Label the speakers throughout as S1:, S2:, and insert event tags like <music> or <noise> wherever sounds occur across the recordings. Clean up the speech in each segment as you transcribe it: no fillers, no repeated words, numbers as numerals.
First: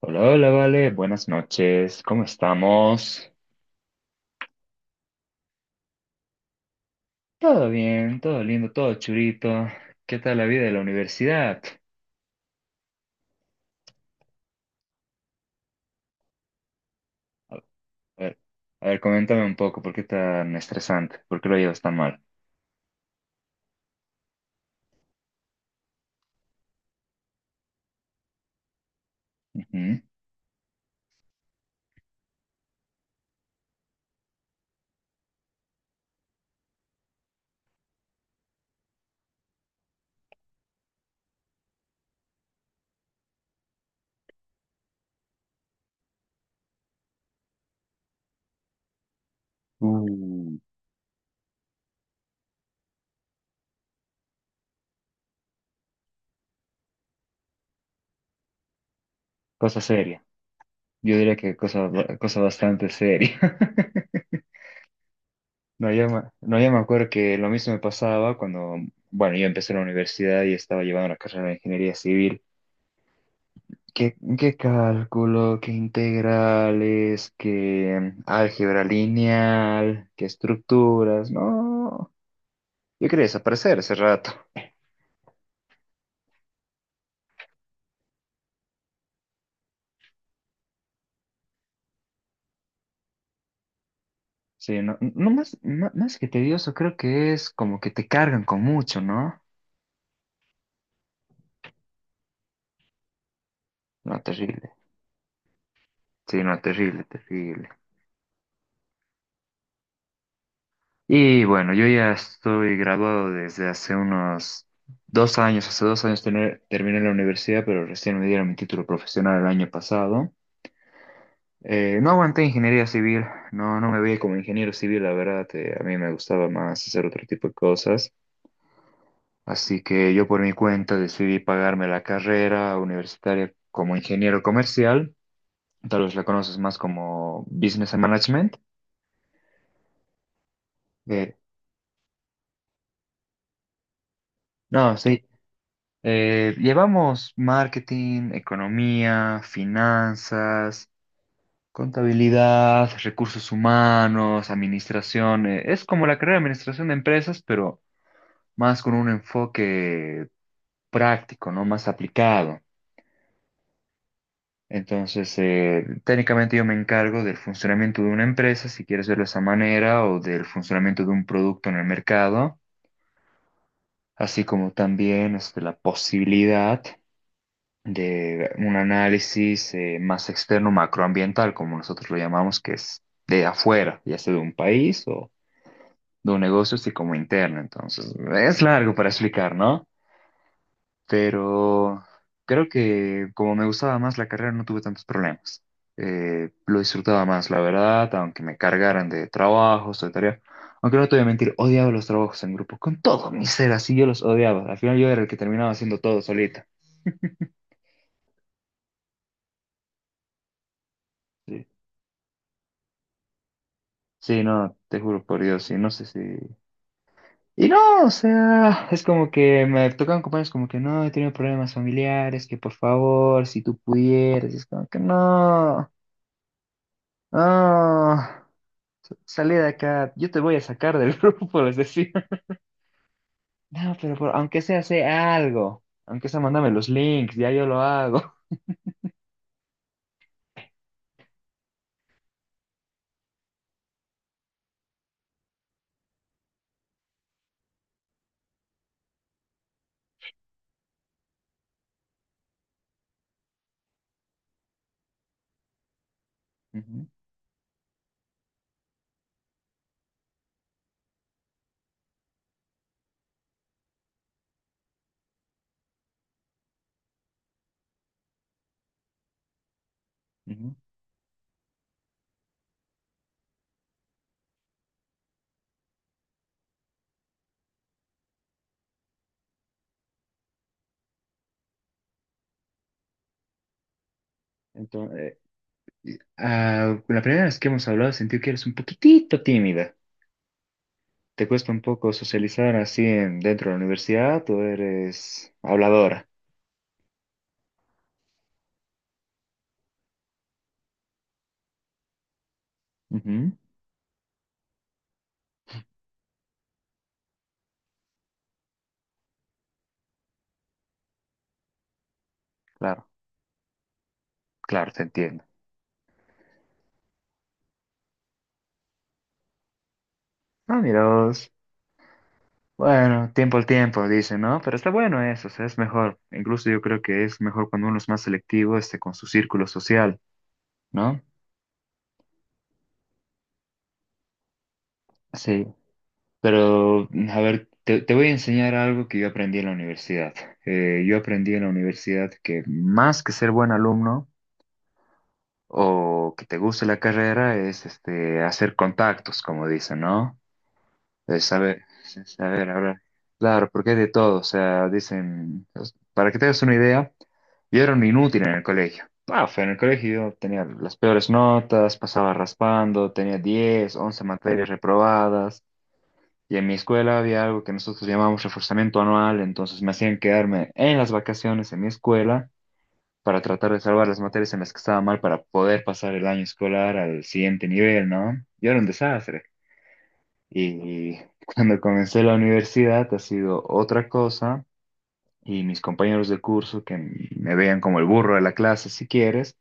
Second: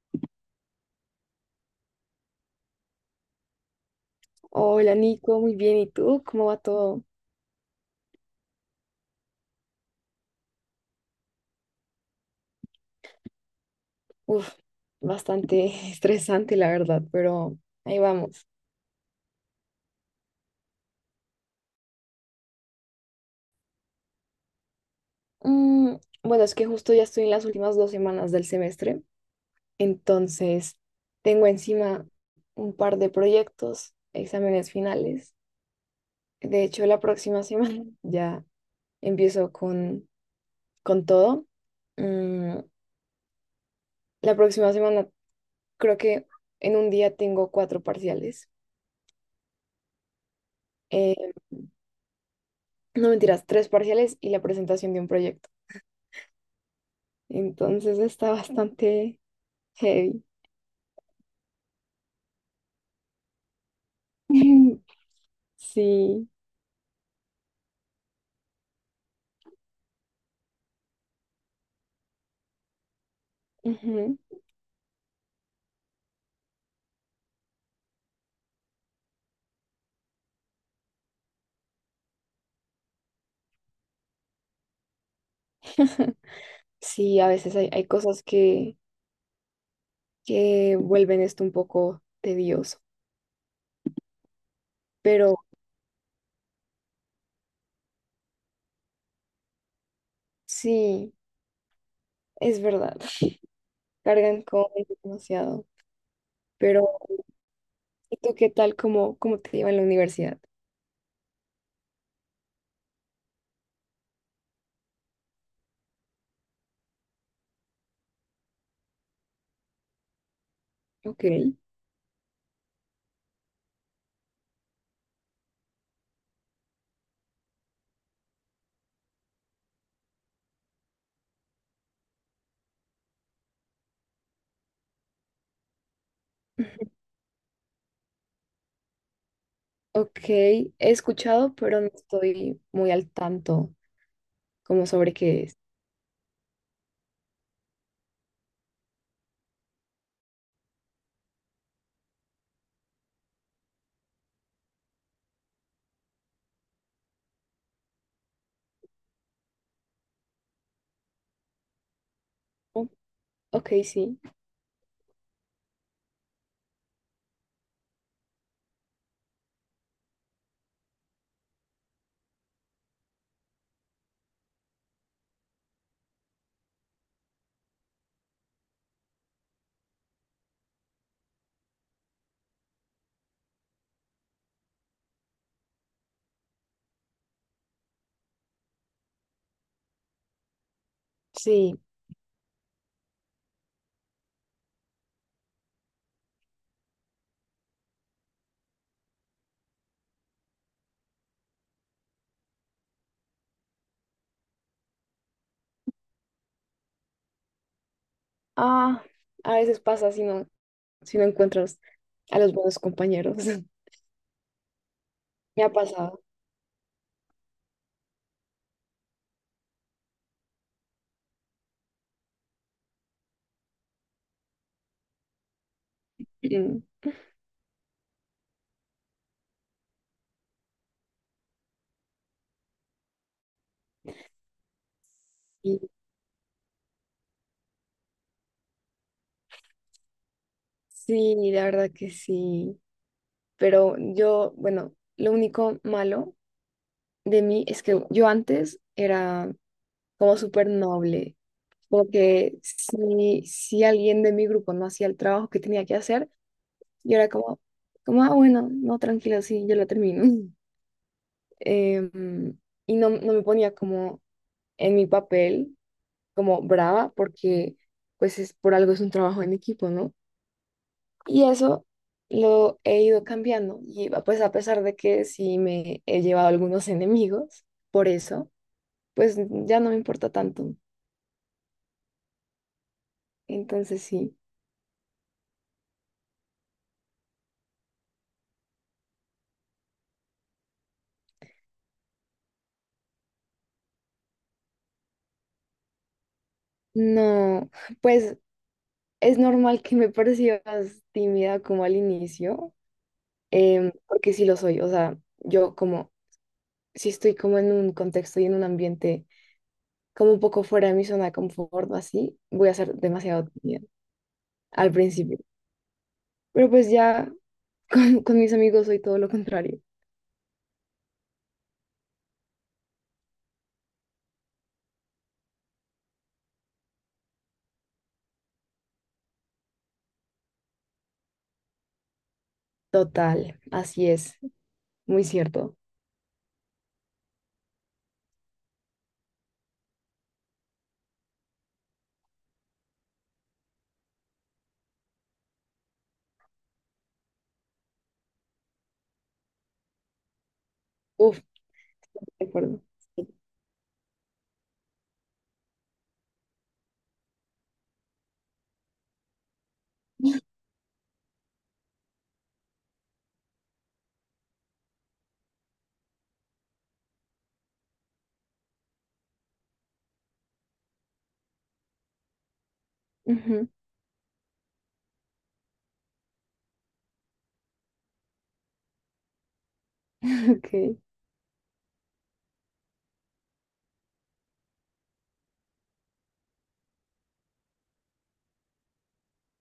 S1: Hola, hola, vale, buenas noches, ¿cómo estamos?
S2: Hola Nico, muy bien. ¿Y tú? ¿Cómo va todo?
S1: Todo bien, todo lindo, todo churito. ¿Qué tal la vida de la universidad?
S2: Uf, bastante <laughs> estresante la verdad,
S1: A
S2: pero ahí
S1: ver,
S2: vamos.
S1: a ver, coméntame un poco, ¿por qué tan estresante? ¿Por qué lo llevas tan mal?
S2: Mm, bueno, es que justo ya estoy en las últimas dos semanas del semestre,
S1: Ujú.
S2: entonces tengo encima un par de proyectos, exámenes finales. De hecho, la próxima semana <laughs> ya empiezo con todo. Mm, la próxima semana creo que en un día tengo cuatro parciales.
S1: Uh,
S2: Eh, no mentiras, tres parciales y la presentación de un proyecto. Entonces está bastante
S1: Cosa
S2: heavy.
S1: seria. Yo diría que cosa, cosa bastante seria. <laughs>
S2: <laughs>
S1: No, yo me,
S2: Sí.
S1: no, yo me acuerdo que lo mismo me pasaba cuando, bueno, yo empecé la universidad y estaba llevando la carrera de ingeniería civil. ¿Qué,
S2: Ujú.
S1: qué cálculo, qué integrales, qué álgebra lineal, qué estructuras? No, yo quería desaparecer ese rato.
S2: Sí, a veces hay cosas que vuelven esto un poco tedioso,
S1: Sí, no, no
S2: pero
S1: más, más que tedioso, creo que es como que te cargan con mucho, ¿no?
S2: sí, es verdad, <laughs>
S1: No,
S2: cargan con
S1: terrible.
S2: demasiado.
S1: Sí, no,
S2: Pero,
S1: terrible, terrible.
S2: ¿y tú qué tal? ¿Cómo te lleva en la universidad?
S1: Y bueno, yo ya estoy graduado desde hace unos 2 años, hace 2 años terminé la universidad, pero recién me dieron mi título profesional el año pasado.
S2: Ok.
S1: No aguanté ingeniería civil, no, no me veía como ingeniero civil, la verdad. A mí me gustaba más hacer otro tipo de cosas, así que yo por mi cuenta decidí pagarme la carrera universitaria como ingeniero comercial. Tal vez la conoces más
S2: Ujú.
S1: como Business and Management.
S2: Ok, he
S1: eh,
S2: escuchado, pero no estoy muy al tanto como
S1: no,
S2: sobre
S1: sí.
S2: qué es.
S1: Llevamos marketing, economía, finanzas, contabilidad, recursos humanos, administración. Es como la carrera de administración de empresas, pero más con un enfoque práctico, ¿no? Más aplicado.
S2: Oh, ok, sí,
S1: Entonces, técnicamente yo me encargo del funcionamiento de una empresa, si quieres verlo de esa manera, o del funcionamiento de un producto en el mercado, así como también este, la posibilidad de un análisis más externo, macroambiental, como nosotros lo llamamos, que es de afuera, ya sea de un país o de un negocio, así como interno. Entonces, es largo para explicar, ¿no?
S2: sí.
S1: Pero creo que como me gustaba más la carrera no tuve tantos problemas. Lo disfrutaba más, la verdad, aunque me cargaran de trabajos, de tareas. Aunque no te voy a mentir, odiaba los trabajos en grupo, con todo mi ser, así yo los odiaba. Al final yo era el que terminaba haciendo todo solita.
S2: Ah, a veces pasa así, ¿no? Si no
S1: Sí,
S2: encuentras a los buenos compañeros. <laughs>
S1: sí, no, te juro por
S2: Me
S1: Dios,
S2: ha
S1: y no sé si...
S2: pasado.
S1: Y no, o sea, es como que me tocan compañeros como que no, he tenido problemas familiares, que por favor, si tú pudieras, y es como que no,
S2: Mm,
S1: no. Salí de acá, yo te voy a sacar del <laughs> grupo, les decía. No, pero aunque sea, sé
S2: Y
S1: algo. Aunque sea, mándame los links, ya yo lo hago.
S2: sí, la verdad que sí. Pero yo, bueno, lo único malo de mí es que yo antes era como súper noble. Como que si alguien de mi grupo no hacía el trabajo que tenía que hacer,
S1: <laughs> Ujú,
S2: yo era como, ah, bueno, no, tranquila, sí, yo lo termino. <laughs> Em, y no, no me ponía como en mi papel como brava porque pues es por algo, es un trabajo en equipo, ¿no?
S1: ujú.
S2: Y eso lo he ido cambiando y pues a pesar de que sí me he llevado algunos enemigos por eso, pues ya no me importa tanto. Entonces sí,
S1: Entonces, ah, la primera vez que hemos hablado sentí que eres un poquitito tímida. ¿Te cuesta un poco socializar así dentro de la universidad o eres habladora?
S2: no, pues es normal que me <laughs> percibas tímida como al inicio,
S1: Ujú.
S2: porque sí lo soy, o sea, yo como, si estoy como en un contexto y en un ambiente como un poco fuera de mi zona de confort o así, voy a ser
S1: Claro,
S2: demasiado tímida.
S1: claro,
S2: Al
S1: te
S2: principio.
S1: entiendo.
S2: Pero pues ya <laughs> con mis amigos soy todo lo contrario.
S1: Ah, mira. Bueno, tiempo al tiempo, dicen, ¿no? Pero está bueno eso, o sea, es mejor. Incluso yo creo que es mejor cuando uno es más selectivo, este, con su círculo social, ¿no?
S2: Total, así es, muy
S1: Sí.
S2: cierto.
S1: Pero, a ver, te voy a enseñar algo que yo aprendí en la universidad. Yo aprendí en la universidad que más que ser buen alumno o que te guste la carrera es, este, hacer contactos, como dicen, ¿no? De
S2: Uf,
S1: saber,
S2: de
S1: saber
S2: acuerdo.
S1: hablar.
S2: Sí.
S1: Claro, porque es de todo, o sea, dicen, para que te hagas una idea, yo era un inútil en el colegio. Paf, en el colegio yo tenía las peores notas, pasaba raspando, tenía 10 11 materias reprobadas, y en mi escuela había algo que nosotros llamamos reforzamiento anual, entonces me hacían quedarme en las vacaciones en mi escuela para
S2: Ujú,
S1: tratar de salvar las materias en las que estaba mal para poder pasar el año escolar al siguiente nivel, ¿no? Yo era un desastre.
S2: <laughs> ok,
S1: Y cuando comencé la universidad ha sido otra cosa y mis compañeros de curso que me veían como el burro de la clase, si quieres,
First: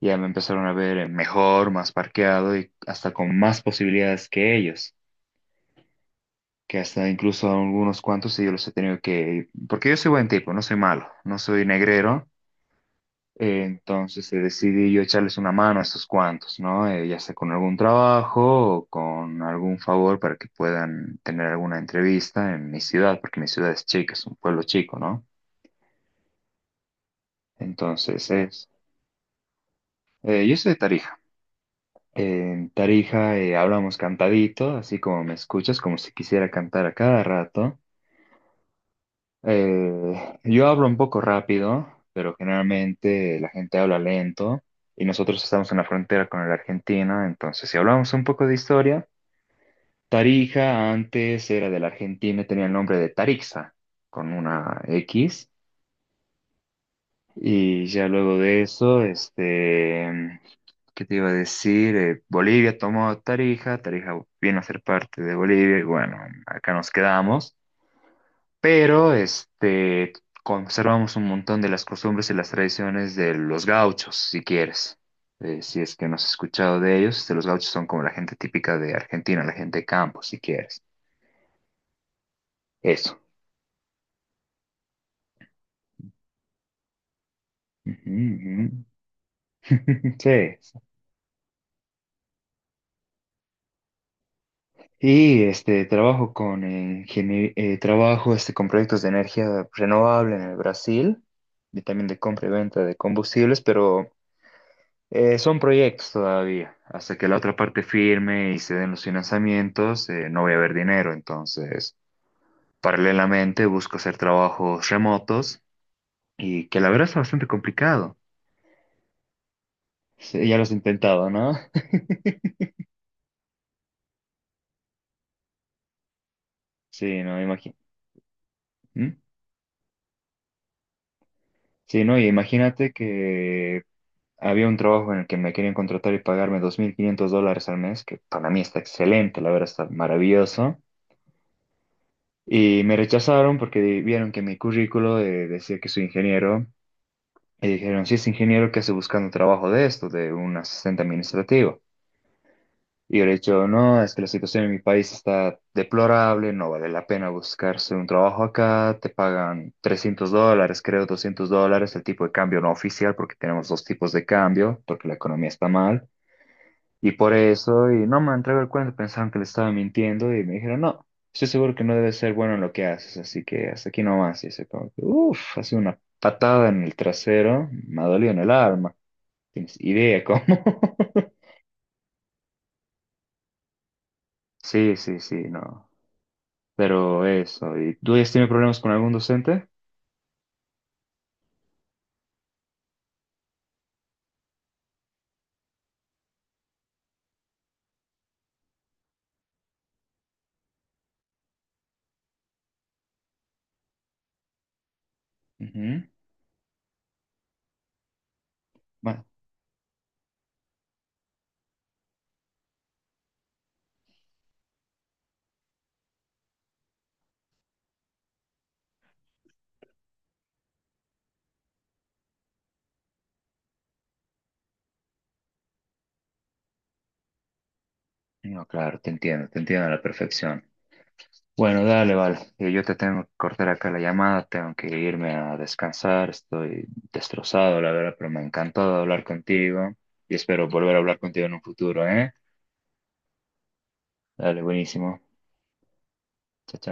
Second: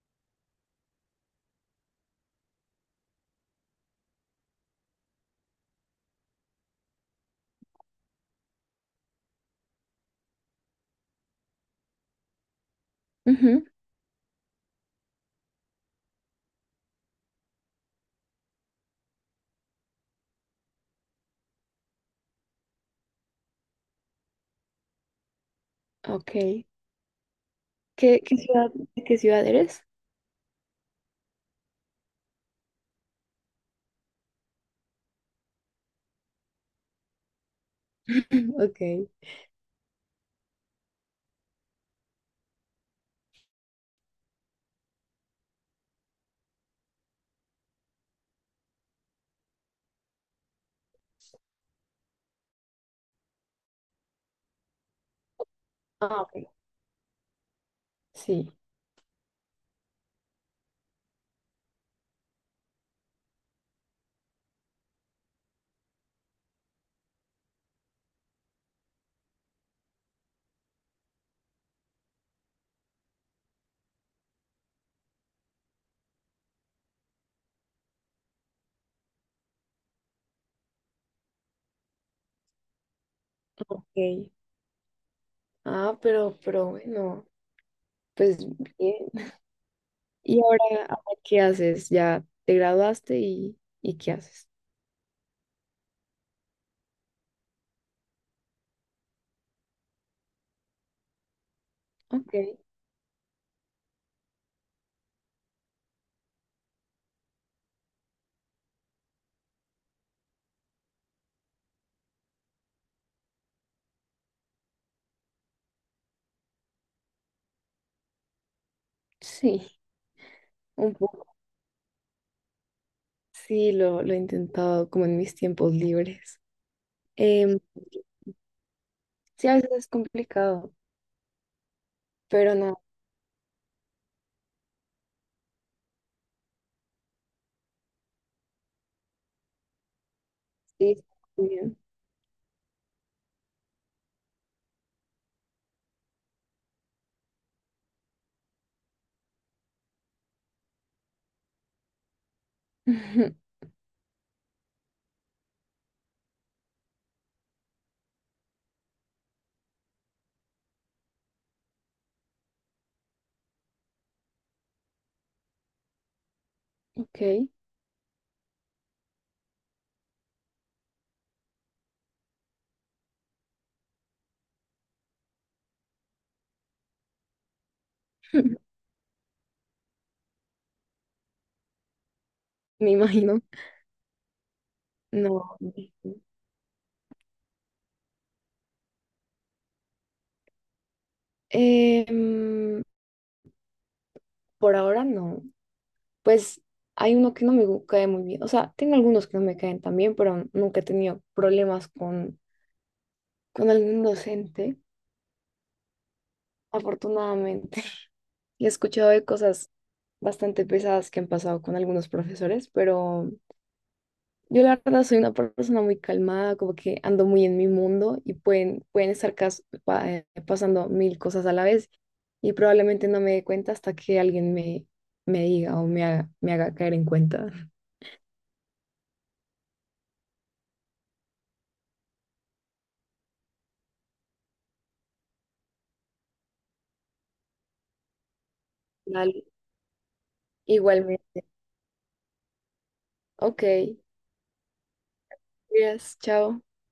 S1: ya me empezaron a ver mejor, más parqueado y hasta con más posibilidades que ellos, que hasta incluso algunos cuantos sí yo los he tenido que... Porque yo soy buen tipo, no soy malo, no soy negrero.
S2: ujú,
S1: Entonces decidí yo echarles una mano a estos cuantos, ¿no? Ya sea con algún trabajo o con algún favor para que puedan tener alguna entrevista en mi ciudad, porque mi ciudad es chica, es un pueblo chico, ¿no?
S2: ok. ¿Qué,
S1: Entonces
S2: qué
S1: es...
S2: ciudad, de qué ciudad eres?
S1: Yo soy de Tarija. En Tarija hablamos cantadito, así como me escuchas, como si quisiera cantar a cada rato.
S2: <clears throat> Ok.
S1: Yo hablo un poco rápido, pero generalmente la gente habla lento y nosotros estamos en la frontera con la Argentina. Entonces si hablamos un poco de historia, Tarija antes era de la Argentina, y tenía el nombre de Tarixa con una X.
S2: Ah, ok.
S1: Y ya luego
S2: Sí,
S1: de eso, este, ¿qué te iba a decir? Bolivia tomó Tarija, Tarija vino a ser parte de Bolivia y bueno, acá nos quedamos. Pero este, conservamos un montón de las costumbres y las tradiciones de los gauchos, si quieres. Si es que no has escuchado de ellos, este, los gauchos son como la gente típica de Argentina, la gente de campo, si quieres. Eso.
S2: ok. Ah, pero bueno, pues
S1: Ujú,
S2: bien.
S1: ujú. <laughs>
S2: ¿Y
S1: Sí.
S2: ahora qué haces? ¿Ya te graduaste y qué haces?
S1: Y este trabajo con trabajo este con proyectos de energía renovable en el Brasil y también de
S2: Ok,
S1: compra y venta de combustibles, pero... Son proyectos todavía. Hasta que la otra parte firme y se den los financiamientos, no voy a haber dinero. Entonces, paralelamente busco hacer trabajos remotos y que la verdad es bastante complicado.
S2: sí,
S1: Sí, ya lo has
S2: un poco.
S1: intentado, ¿no? <laughs>
S2: Sí, lo he intentado como en mis tiempos libres.
S1: Sí, no,
S2: Em,
S1: imagínate.
S2: sí, a veces es complicado,
S1: Sí, no, y
S2: pero no,
S1: imagínate que había un trabajo en el que me querían contratar y pagarme $2,500 al mes, que para mí está excelente, la verdad está maravilloso.
S2: sí, está muy bien.
S1: Y me rechazaron porque vieron que mi currículo decía que soy ingeniero. Y dijeron, sí, es ingeniero que hace buscando trabajo de esto, de un asistente administrativo. Y yo le he
S2: <laughs>
S1: dicho, no, es que la situación en mi país está deplorable, no vale la pena buscarse un trabajo acá, te pagan $300, creo $200, el tipo de cambio no oficial, porque tenemos dos tipos de cambio, porque la economía está mal. Y por
S2: Ok,
S1: eso, y no me han traído el cuento, pensaban que le estaba mintiendo y me dijeron, no, estoy seguro que no debes ser bueno en lo que haces, así que hasta aquí nomás. Y se como que, uff, ha sido una patada en el trasero, me ha dolido en el
S2: <laughs>
S1: alma. ¿Tienes idea cómo? <laughs>
S2: me imagino.
S1: Sí, sí, sí,
S2: No,
S1: no.
S2: no.
S1: Pero eso, ¿y tú has tenido problemas con algún docente?
S2: Em, por ahora no. Pues hay uno que no me cae muy bien. O sea, tengo algunos que no me caen tan bien, pero nunca he tenido problemas con algún docente,
S1: Ujú.
S2: afortunadamente. <laughs> Y he escuchado de
S1: Bueno,
S2: cosas bastante pesadas que han pasado con algunos profesores, pero yo la verdad soy una persona muy calmada, como que ando muy en mi mundo y pueden estar pasando mil cosas a la vez y probablemente no me dé cuenta hasta que alguien me diga o me haga caer en cuenta.
S1: no, claro, te entiendo a la perfección. Bueno, dale, vale. Yo te tengo que cortar acá la llamada, tengo que irme a descansar, estoy destrozado, la verdad, pero me ha encantado hablar
S2: Dale,
S1: contigo y espero volver a hablar
S2: igualmente.
S1: contigo en un futuro, ¿eh?
S2: Ok,
S1: Dale, buenísimo.
S2: gracias, chao.
S1: Chao, chao.